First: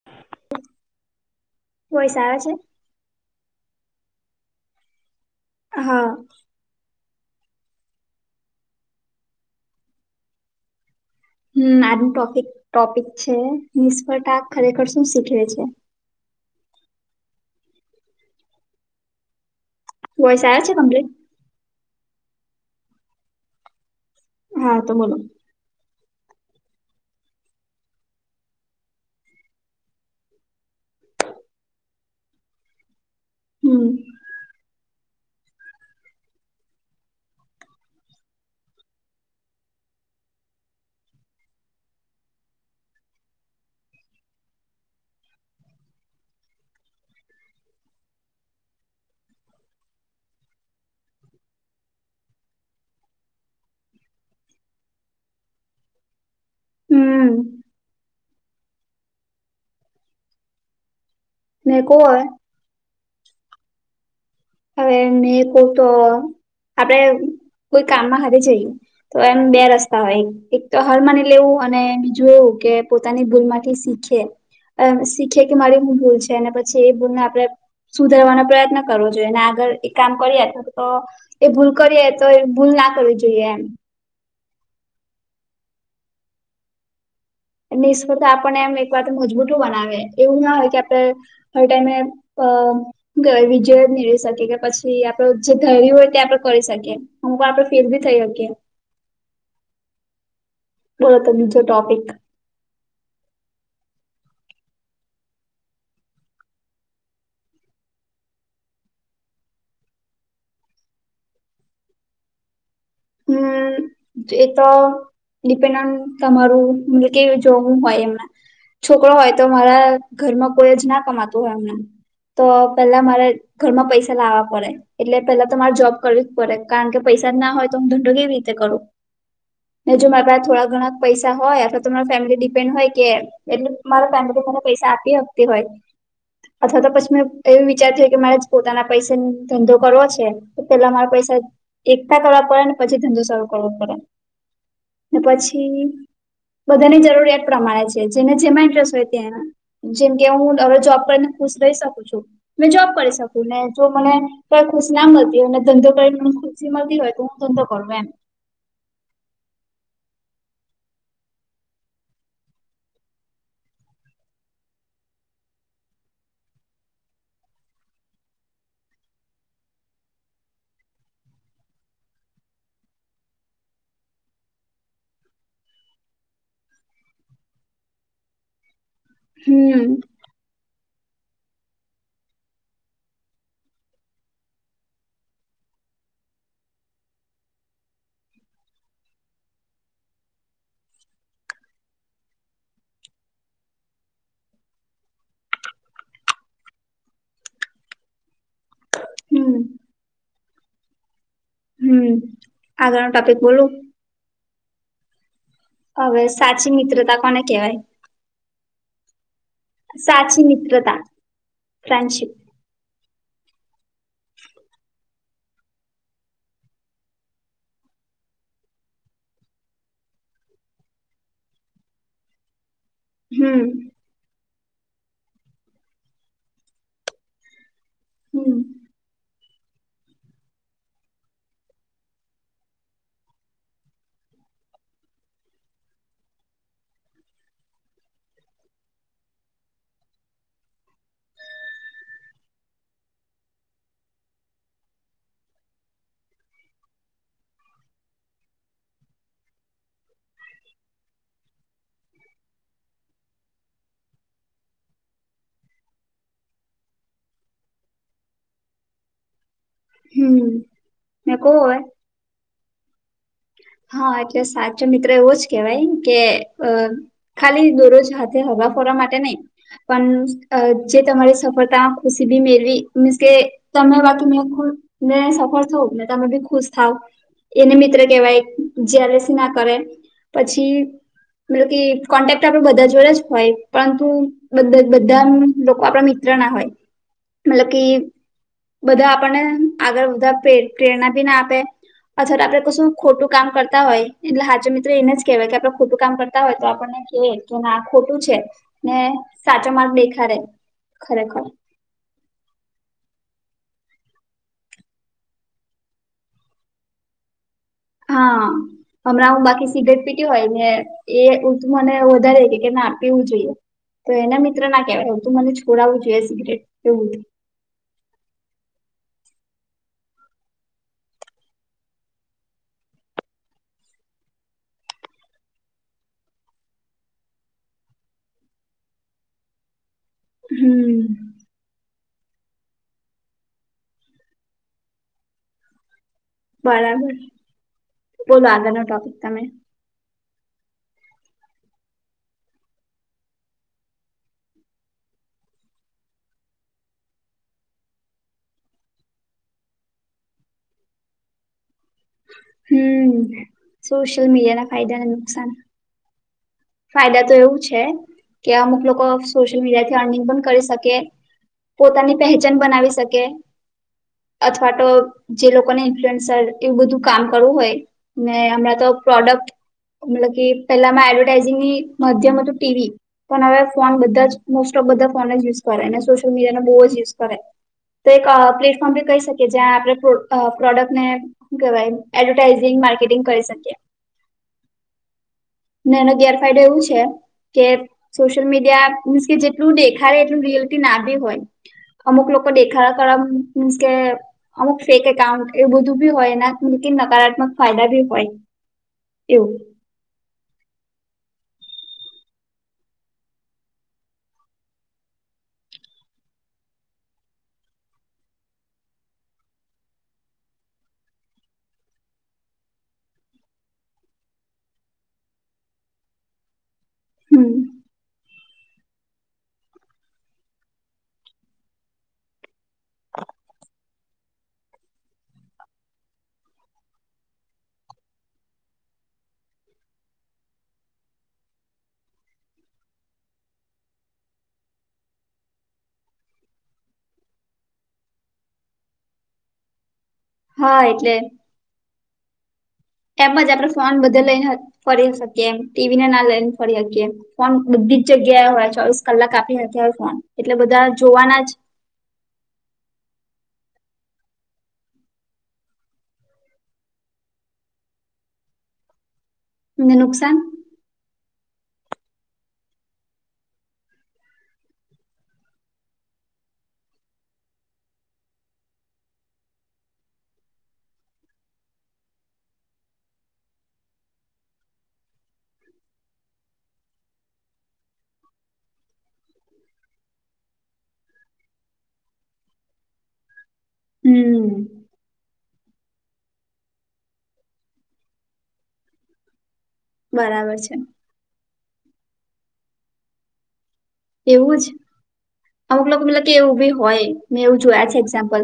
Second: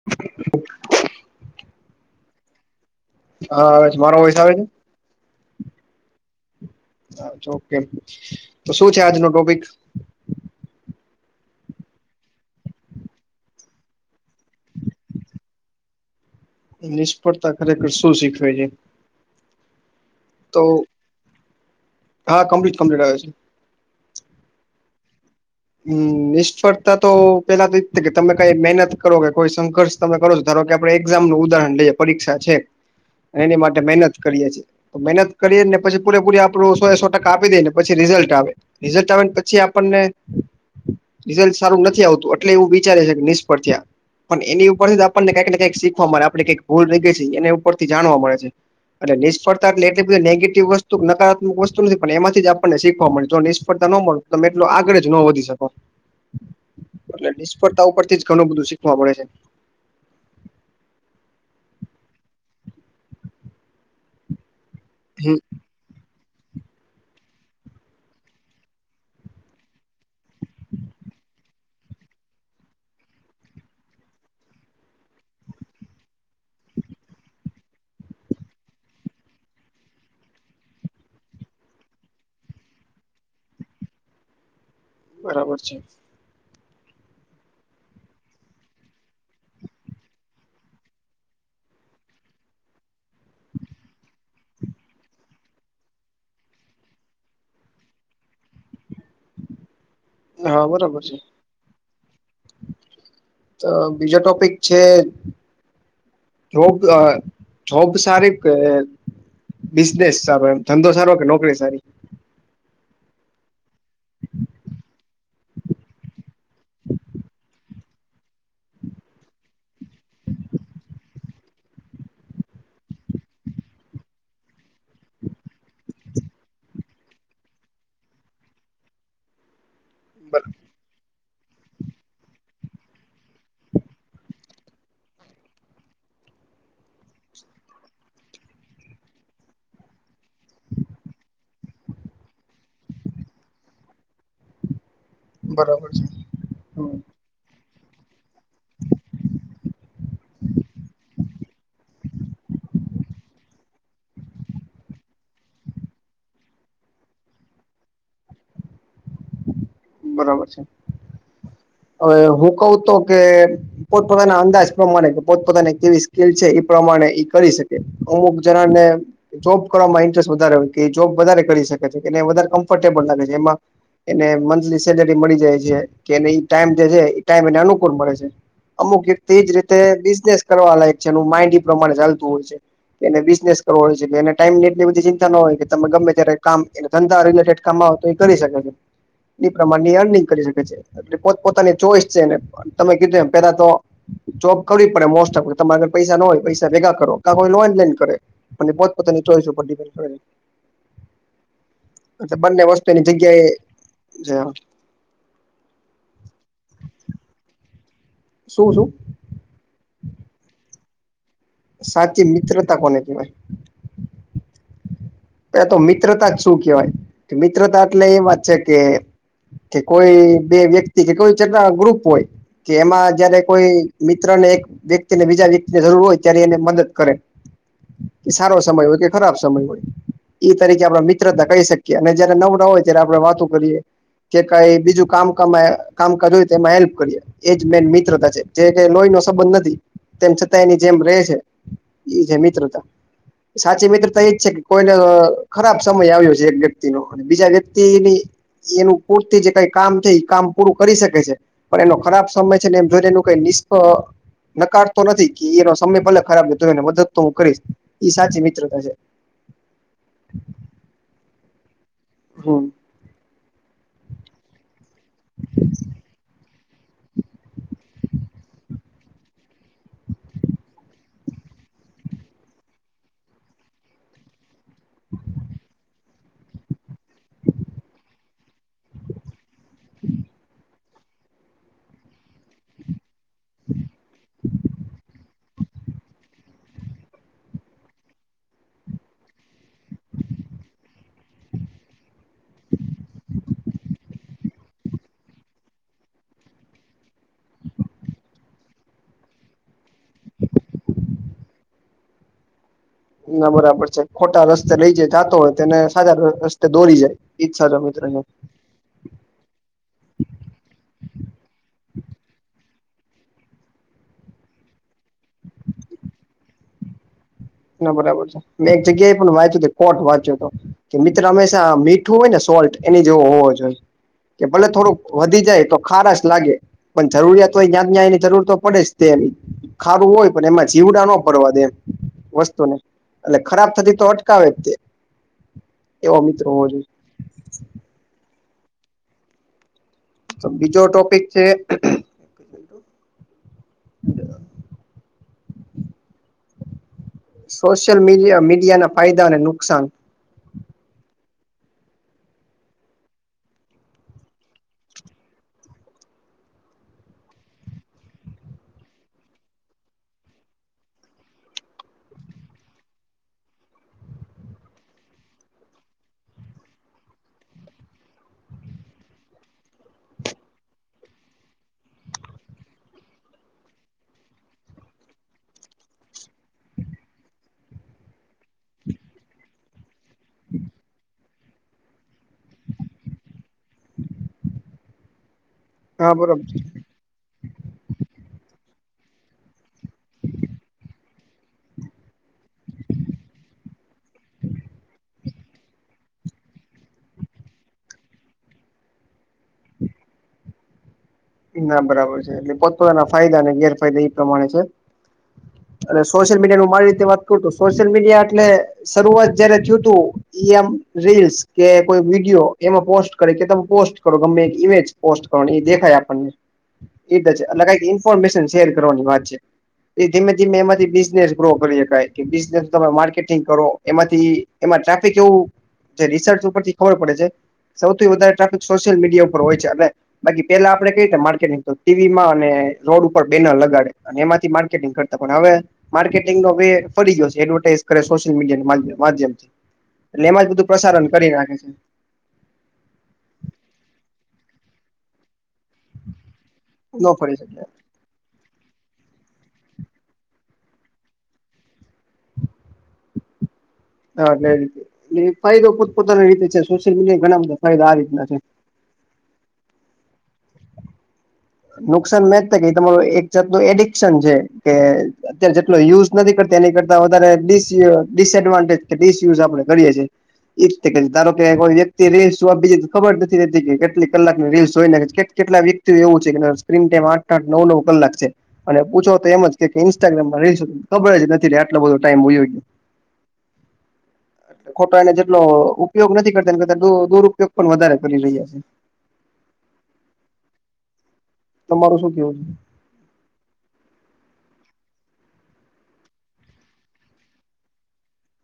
[inaudible] Voice આવે છે? હા આવે છે. મારો વોઈસ આવે છે? હા. હા ઓકે. તો શું છે આજનો ટોપિક? હમ્મ. આજનો ટોપિક-ટોપિક છે નિષ્ફળતા ખરેખર શું શીખવે છે? નિષ્ફળતા ખરેખર શું શીખવે છે? વોઈસ તો આવે છે કમ્પલીટ? હા કમ્પલીટ-કમ્પલીટ આવે છે. હા તો બોલો. હમ્મ. નિષ્ફળતા તો પેલા તો ઈ જ કે તમે કાંઈ મહેનત કરો કે કોઈ સંઘર્ષ તમે કરો છો ધારો કે આપડે એક્ઝામ નું ઉદાહરણ લઈએે, પરીક્ષા છે. અને એની માટે હમ મહેનત કરીએ છીએ. તો મહેનત કરીએ ને પછી પૂરેપૂરી આપણું સો એ સો ટકા આપી દઈ ને પછી રીઝલ્ટ આવે, રિઝલ્ટ આવે ને પછી આપણને રિઝલ્ટ સારું નથી આવતું એટલે એવું વિચારે છે કે નિષ્ફળ થયા. પણ એની ઉપરથી આપણને કંઈક ને કંઈક શીખવા મળે આપણે કંઈક ભૂલ ર ઈ ગય છે એના ઉપર થી જાણવા મળે છે. અને નિષ્ફળતા એટલે એટલી બધી નેગેટિવ વસ્તુ નકારાત્મક વસ્તુ નથી પણ એમાંથી જ આપણને શીખવા મળે તો જો નિષ્ફળતા ન મળે. તમે એટલો આગળ જ. નો વધી શકો, એટલે હમ નિષ્ફળતા ઉપરથી જ ઘણું બધું શીખવા મળે છે. મે કો અવે? હવે હમ મેરે કો તો આપડે કોઈ કામમાં હારે જઈ. તો એમ બે રસ્તા હોય એક તો હારમાની લેવું, અને બીજું એવું કે પોતાની ભૂલમાંથી સી છે. એમ શીખે કે મારી હુ ભૂલ છે અને પછી એ ભૂલને આપણે સુધારવાનો પ્રયત્ન કરવો. જે ન આગળ એ કામ કરીએ તો એ ભૂલ કરીએ તો, એ ભૂલ ના કરવી જોઈએ એમ. બરાબર છે. નિષ્ફળતા આપણને એમ એક વાર તો મજબૂત બનાવે એવું ના હોય કે આપડે હર ટાઈમે હ અ વિજય જ મેળવી શકે કે પછી આપડે જે ધાર્યું હોય તે આપડે કરી શકીએ. હમ કો આપડે ફીલ બી થાય અગ. હા બરાબર. બો છે તો બીજો ટોપિક તો બીજો ટોપિક છે. જોબ અ જોબ સારી કે? બિઝનેસ સારો એમ ધંધો સારો કે નોકરી સારી? હમ [inaudible] એ તો ડિપેન્ડ ઓ તમારું મતલબ કે જોવું હોય એમને. છોકરો હોય તો મારા ઘરમાં કોઈ જ ના કમાતું હોય એમને, તો પેલા મારે ઘરમાં પૈસા લાવવા પડે એટલે પેલા તમારે જોબ કરવી જ પડે કારણ કે પૈસા જ ના હોય. ધંધો કેવી રીતે કરવો, ને જો મારા પાસે થોડા ઘણા પૈસા હોય અથવા તો મારે ફેમિલી ડિપેન્ડ હોઈ કે એટલે મારા ફેમિલી મને પૈસા આપી શકતી હોય. અથવા તો પછી મેં એવુ વિચાર તી હોય કે મારે પોતાના પૈસા થી ધંધો કરવો છે. તો પેલા અમારે પૈસા એકઠા કરવા પડે ને પછી ધંધો સારો કરવો પડે. ને પછી, બરાબર છે હમ બધાની જરૂરિયાત પ્રમાણે છે જેને જેમાં ઇન્ટરેસ્ટ હોય ત્યાં. જેમ કે હું હવે જોબ કરીને ખુશ રહી શકું છું. મેં જોબ કરી શકું ને જો મને કઈ ખુશી ના મળતી હોય ને ધંધો કરીને મને ખુશી મળતી હોય તો. ધંધો કરુ એમ. બરાબર છે, હવે હું કવું તો કે પોતપોતાના અંદાજ પ્રમાણે કે પોતપતાની કેવી સ્કીલ છે એ પ્રમાણે કરી શકે, અમુક જણાને જોબ કરવામાં ઇન્ટરેસ્ટ વધારે હોય કે જોબ વધારે કરી શકે છે કે વધારે કમ્ફર્ટેબલ લાગે છે એમાં. એને મ સેલેરી મળી જાય છે કે એને એ ટાઈમ દે છે એ ટાઈમ એને અનુકૂળ મળે છે, અમુક તેજ રીતે હમ બિઝનેસ કરવા લાયક છે એનું માઇન્ડ એ પ્રમાણે ચાલતું હોય છ. એને બિઝનેસ કરવો હોય છે એને ટાઈમ ની એટલી બધી ચિંતા ના હોય કે તમે ગમે ત્યારે કામ એને ધંધા રિલેટેડ કામ આવ તો હોય એ કરી શકે છે. ઈ પ્રમાણની અર્નિંગ કરી શકે છે, એ પોત પોતાની ચોઈસ છે ને તમે કીધું એમ પેલા તો જોબ કરવી પડે મોસ્ટ ઓફ તમારે પૈસા ના હોય પૈસા ભેગા કરો કા લોન લ ઈ ને કરે. ને પોત પોતાની ચોઈસ હમ ઉપર થી કરે. હમ અટલે બંને વસ્તુની આગળનો એની ટોપિક જગ્યા બોલું એ છે હવે સાચી મિત્રતા કોને કવાય શું શુ સાચી મિત્રતા સાચી ફ્રેન્ડશીપ મિત્રતા કોને કેવાય એ તો મિત્રતા જ શું કેહેવાય મિત્રતા એટલે એ વાત છે કે કે કોઈ બે વ્યક્તિ કે કોઈ ચા ગ્રુપ હોય કે એમાં જયારે હમ કોઈ મિત્ર ને એક વ્યક્તિને બીજા વ્યક્તિની જરૂર હોય ત્યારે એને મદદ કરે. કે સારો હમ સમય હોય કે ખરાબ સમય હોય. એ તરીકે આપડ મિત્રતા કહી શકીએ અને જયારે નવું નવું હોય ત્યારે એકબીજા સાથે વાતો કરીએ કે કઈ બીજું કામ કામકાજ હોય તો એમાં હેલ્પ કરીએ એજ મેન મિત્રતા છે જે કે લોહી નો સંબંધ નથી તેમ છતાં એની જેમ ર છે. એ છે મિત્રતા સાચી મિત્ર તો એજ છે કે કોઈ અ ખરાબ સમય આવ્યો છે એક વ્યક્તિ નો અને બીજા વ્યક્તિની એનું પૂરતી જે કઈ કામ છે એ કામ પૂરું કરી શકે છે પણ એનો ખરાબ સમય છે ને જો એનું કઈ નિષ્ક નકારતો નથી કી ઈ એનો સમય પહેલે ખરાબ હોય એને મદદ તો હું કરીશ એ સાચી મિત્રતા છે. હમ્મ મે કોવો હોય. હમ્મ હા એટલે સાચો મિત્રો એવો જ કેહેવાય કે અ ખાલી દોરોજ હાથે હવા ફરવા માટે નઈ. પણ અ જે તમારી સફળતા મા ખુશી બી મેળવી મીન્સ કે. તમે વાતો નુ ખુલ ને સફળ થવું ને તમે બી ખુશ થાવ એને મિત્ર કેવાય જ્યારેસી ના. કરે પછી મ કે કોન્ટેક્ટ આપડ બધા જોડે જ હોય પરંતુ બધા લોકો આપણા મિત્ર ના હોય મતલબ કે બધા આપણને આગળ બધા પ્રેરણા ભી ના આપે અથવા તો આપે કશું. ખોટું કામ કરતા હોય એટલે હાચો મિત્રો એને જ કેહેવાય કે આપડે ખોટું કામ કરતા હોય તો આપણને કે. ના ખોટું છે ને સાચો માર્ગ દેખારે ખરેખર. ના બરાબર છે ખોટા રસ્તે લઈ જ જાતો હોય તેને સારા રસ્તે દોરી જાય ઈજ સાચો મિત્ર છે હા હમણાં હું બાકી સિગરેટ પીટી હોય ને એ મને વધારે કે કે ના પીવું જોઈએ તો એના મિત્ર ના કહેવાય તું મને છોડાવું જોઈએ સિગરેટ પીવું. ના બરાબર છે મેં એક જગ્યા એ પણ વાંચ્યું કોટ વાંચ્યો તો કે મિત્ર હંમેશા મીઠું હોય ને સોલ્ટ એની જેવો હોવો જોઈએ કે ભલે થોડુંક વધી જાય તો ખારાસ લાગે. પણ જરૂરિયાતો હોય જ્યા ન્યાય એની જરૂર તો પડે જ તે ખારું હોય પણ એમાં હમ જીવડા નો પડવા દે એમ વસ્તુ ને એને ખરાબ થતી તો અટકાવે જ તે એવો મિ બરાબર બોલો આગળ નો ટોપિક તમે તો બીજો ટોપિક છે. સોશિયલ મીડ મીડિયા ના ફાયદા અને નુકસાન. હમ્મ સોશિયલ મીડિયા ના ફાયદાને નુકસાન ફાયદા તો એવું છે કે અમુક લોકો સોશિયલ મીડિયાથી અર્નિંગ પણ કરી શકે. પોતાની પહેચાન બનાવી શકે. અથવા તો જે લોકોને ઇન્ફ્લુઅન્સર એવું બધું કામ કરવું હોય. ને હમણાં તો પ્રોડક્ટ મતલબ કે પેલામાં એડ ઝિંગની મધ્યમ હતું ટીવી. પણ હવે ફોન બધા જ મોસ્ટ ઓફ બધા ફોન જ યુઝ કરે ને સોશિયલ મીડિયા ને બહુ જ યુઝ કરે. તો એક પ્લેટફોર્મ બી કહી શકીએ જ્યાં આપણે પ્રોડક્ટને કે ભાઈ એડવર્ટાાઈઝિંગ માર્કેટિંગ કરી શકીએ. ને એનો હા ગેરફાયદો બરોબર એવું છે. કે સોશિયલ મીડિયા મીન્સ કે જેટલું દેખારે એટલું રીયલિટી ના ભી હોય. અમુક લોકો દેખા કર મીન્સ કે અમુક ફેક એકાઉન્ટ એ બધું બી હોય ના મલકી નકારાત્મક ફાયદા બી હોય. એવું. ના બરાબર છે એટલે પોપતાના ફાયદા અને ગેરફાયદા એ પ્રમાણે છે. અને સોશિયલ મીડિયા નું મારી રીતે વાત કરું તો સોશિયલ મીડિયા એટલે શરૂઆત જયારે થયું તું. ઈ એમ રીલ્સ કે કોઈ વિડીયો એમાં પોસ્ટ કરે કે તમે પોસ્ટ કરો ગમે એક ઇમેજ. પોસ્ટ કરવા એ દેખાય, આપણને હમ એ એ ઇન્ફોર્મેશન શેર કરવાની વાત છે. એ ધીમે ધીમે એમાંથી બિઝનેસ ગ્રો કરી શકાય કે બિઝનેસ તમે માર્કેટિંગ કરો. એમાંથી એમાં ટ્રાફિક એવું જે રિસર્ચ ઉપરથી ખબર પડે છે. સૌથી વધારે ટ્રાફિક સોશિયલ મીડિયા ઉપર હોય છે, અને બાકી પેલા આપણે કઈ રીતે માર્કેટંગ તો ટીવીમાં અને રોડ ઉપર બેનર લગાડે એમાંથી માર્કેટિંગ કરતા પણ હવે. માર્કેટિંગ નો વ ફરી ગયો છે એડવર્ટાઈઝ કરે સોશિયલ મીડિયા માધ્યમથી. એટલે એમાં જ બધું હા પ્રસારણ એટલે કરી નાખે છે. એમ જ આપણે ફોન બધે લઈને ફરી શકીએ એમ ટીવીને ના લઈને ફરી શકીએ, ન ફરી ફોન શકે બધી જગ્યાએ હોય ચોવીસ કલાક આપી હોય, ફોન એટલે બધા જોવાના જ હા એટલેી એ ફાયદો પોતપોતાની રીતે છે સોશિયલ મીડિયા ઘણા બધા ફાયદા આ રીતના છે. નુકસાન? નુકસાન મે જતા કે તમારું એક જાતનું એડિકશન છે, કે અત્યારે જેટલો યુઝ નથી કરતો એની કરતા વધ ડિસએડવાન્ટેજ ડિસયુઝ આપડણે કરીએ છીએ. જ ધારો કે કોઈ વ્યક્તિ રીલ્સ જોવા બી ખબર નથી રહેતી કેટલી કલાક ની રીલ્સ જોઈ. કેટલા વ્યક્તિઓ એવું છે કે સ્ક્રીન ટાઈમ આઠ આઠ નવ નવ કલાક છે. અને પૂછો તો એમ જ કે ઇન્સ્ટાગ્રામમાં રીલ ખબર જ નથી આટલો બધો ટાઈમ હોયો. હમ. ખોટો એને જેટલો ઉપયોગ નથી કરતા કરતા દુરુયોગ પણ વધારે કરી રહ્યા છે. બરાબર છે. તમારું શું કેવું છે? એવું જ અમુક લોકો મતલબ કે એવું બી હોય મેં એવું જોયા છે એક્ઝામ્પલ.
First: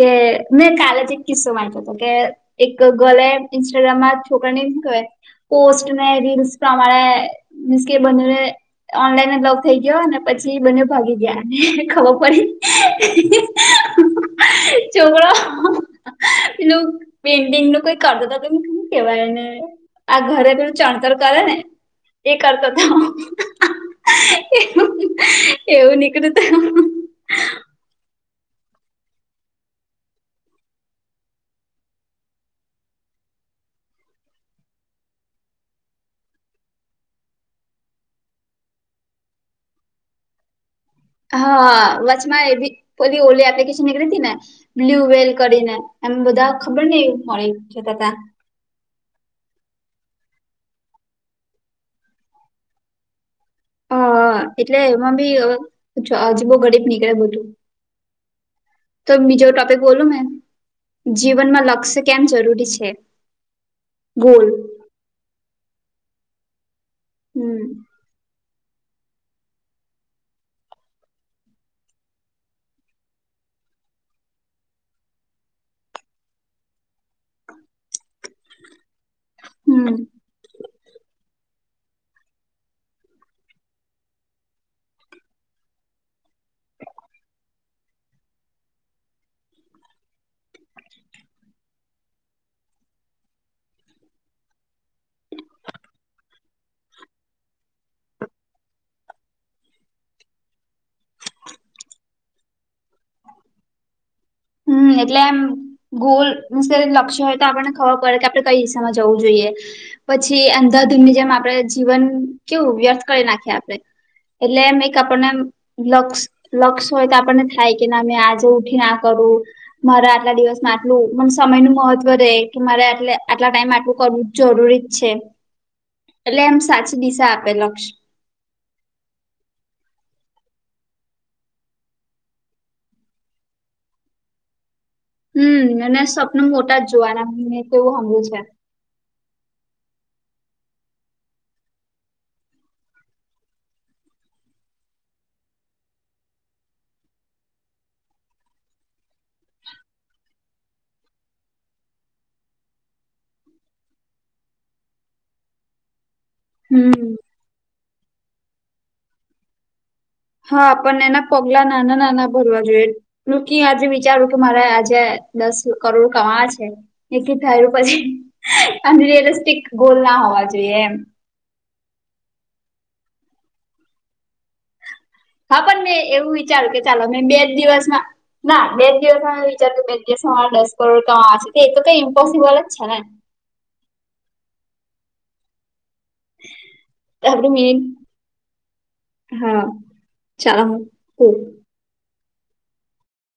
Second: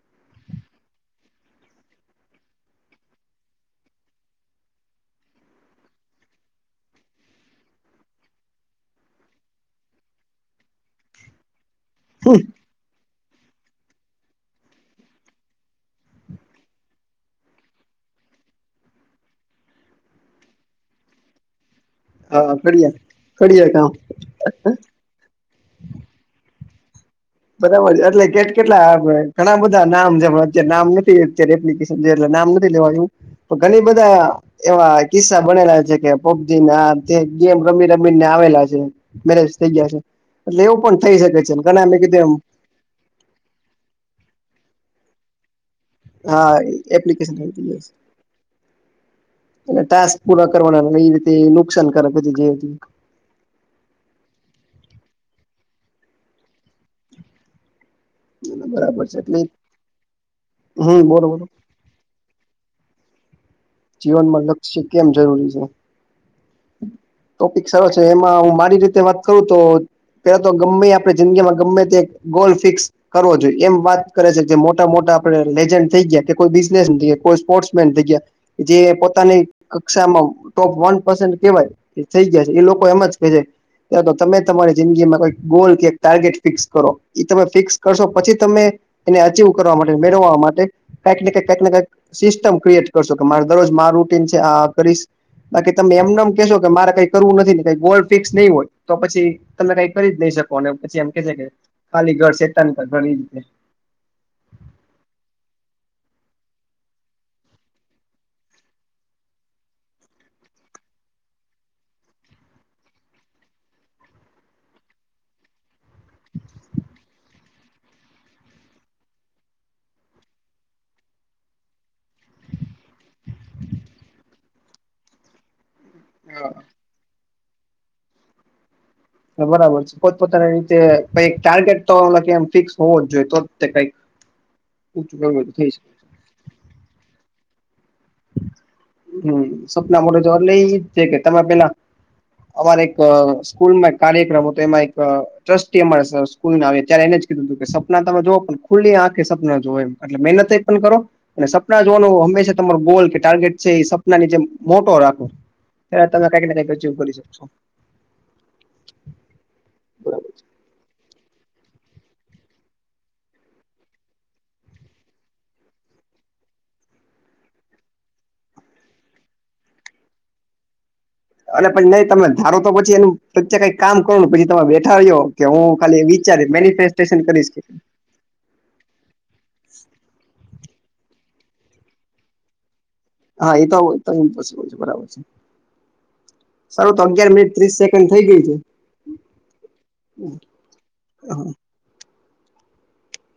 કે મેં કાલે જ એક કિસ્સો વાંચ્યો હતો કે એક ગર્લે ઇન્સ્ટાગ્રામમાં છોકરાને કહે. પોસ્ટને રીલ્સ પ્રમાણે મીન્સ કે બંનેને ઓનલાઈન મતલબ થઈ ગયો અને પછી બને ભાગી ગયા ખબર પડી. ચોગરો. એલું પેઇન્ટિંગ નું કઈ કરતો ત ત કેમ કેવાયને. આ ઘરે બેધું ચણતર કરે ને એ હા કરતો હતો કડીએ હું. કડીએ કામ એવું નીકળું ત. બરાબર છે એટલે કેટ કેટલા ઘણા બધા નામ છે અત નામ નથી અત્યારે એપ્ક એટ નામ નથી લેવા, આવું પણ ઘણી બધા એવા કિસ્સા બનેલા છે કે પબજી ના જે ગેમ રમી-રમીને આવેલા છે મેરેજ થઇ ગયા છે. એટલે એવું પણ થઈ છે શકે ઘણા હા. મેં કીધું વચમાં એમ એ ભી પેલી ઓલી એપ્લિકેશન નીકળી તી ને, બ્લુ વહેલ કરીને. એમ બધા હા ખબર નહીં એપ્લિકેશન મરી જતા તા. એટલે ટાસ્ક પૂરા કરવાના હતા, ઈ રીતે ઈ નુકસાનકારક હતી જે હતી ઈ. હા. એટલે એમાં બી જ અજીબો ગરીબ નીકળે બધું. જે બરાબર તો છે એટલે બીજો ટોપિક બોલું ને? હમ બોલો બોલો જીવનમાં લક્ષ્ય કેમ જરૂરી છે? જીવનમાં ગોલ લક્ષ્ય કેમ જરૂરી છે? ટોપિક હમ સારો છે. એમાં હું મારી રીતે વાત કરું તો પેલા તો ગમેઈ આપણે જિંદગીમાં ગમે તે ગોલ ફિક્સ કરવો જોઈએ. એમ વાત કરે છે જે મોટા-મોટા આપણે લેજન્ડ થઈ ગયા, કે કોઈ બિઝનેસ [unintelligible] કોઈ સ્પોર્ટસમેન થઈ ગયા કે જે પોતાની હમ કક્ષામાં ટોપ વન પર્સન્ટ કહેવાય એ થઈ ગયા છે. ઈ લોકો એમ જ કહે છે ત્યાં તો તમેઈ તમારી જિંદગીમાં કોઈક ગોલ એક ટાર્ગેટ ફિક્સ કરો. ઈ તમે ફિક્સ કરશો પછી તમે એને અચીવ કરવા માટે, મેળવવા માટે કાંઈક ને કાંઈક, કાંઈકને કાંઈક સિસ્ટમ ક્રિએટ કરશો કે મારે દરરોજ માર રૂટિન છે. આ-આ કરીશ બાકી તમે એમનેમ કહેશો કે મારે કાંઈ કરવું નથી ને કંઈ ગોલ ફિક્સ નહીં હોય તો પછી તમે કાંઈ કરી જ નઈ શકવાના. અને પછી એમ કહેશે કે ખાલી ઘર શેતાન કા ઘર ઈ રીતે. હમ્મ એટલે એમ ગોલ વિશે એક લક્ષ્ય હોય તો આપણને ખબર પડે કે આપણે કંઈ દિશામાં જવું જોઈએ. પછી અંધાધુનની જેમ આપણે જીવન કેવું વ્યર્થ કરી નાખીએ આપણે. એટલે એમ એક આપણને આમ લક્ષ, લક્ષ હોય તો આપણને થાય કે ના મે આજે ઉઠીને આ કરું. મારે આટલા દિવસમાં આટલું, મન સમયનું મહત્વ રેય, કે મારે આટલે આટલા ટાઈમમાં આટલું કરવું જરૂરી જ છે. એટલે એમ સાચી દિશા આપે લક્ષ. હા બરાબર છે. પોતપોતાની રીતે કંઈક ટાર્ગેટ તો ઓલા કે એમ ફિક્સ હોવો જ જોઈએ, તો જ તે કંઈક [inaudible] હમ્મ. અને સપનું મોટા જ જોવાના, મે તો એવું હાંભળ્યુ છે. હમ્મ. સપના મોટા જોવા. એટલે ઈજ તે કે તમે પેલા અમારે એક સ્કૂલમાં એક કાર્યક્રમ હતો, એમાં એક ટ્રસ્ટી અમારે સર સ્કૂલના આવે, ત્યારે એને જ કીધું હતું કે સપના તમે જોઓ પણ ખુલ્લી આંખે સપના જોવો એમ. એટલે મહેનતે પણ કરો, અને સપના જોવાનું હંમેશા તમારું ગોલ કે ટાર્ગેટ છે, ઈ સપનાની જેમ મોટો રાખો. ત્યારે તમે કંઈકને કંઈક અચીવ હમ કરી શકશો. બરાબર છે. હા. પન એના પગલાં નાનાં-નાનાં ભરવા જોઈએ. [unintelligible] આજે વિચારું કે મારે આજે દસ કરોડ કમાવવા છે એક ‌ઈ ધાયરુ પછી, આમ રિયેલેસ્ટિક ગોલ ના હોવા જોઈએ એમ. અને પછી નહીં તમે ધારો તો પછી એનું પ્રત્યે કાંઈક કામ કરવું, પછી તમે બેઠા રહ્યો કે હા હું પણ મેં ખાલી એવું વિચારીશ, વિચાર્યું કે ચાલો મેનિફેસ્ટેશન મેં બે જ કરીશ કે દિવસમાં ના બે જ દિવસમાં મે વિચારતી તી કે બે જ દિવસમાં મારે દસ કરોડ કમાવવા છે. તો ઈ તો કંઈ ઈમ્પોસિબલ જ છે ને? હા ઈ તો [unintelligible] ઈમ્પોસિબલ છે. બરાબર છે. સારૂં. તો અગિયાર મિનિટ ત્રીસ સેકન્ડ થ‌ઇ ગઈ છે. હા. ચાલો [unintelligible]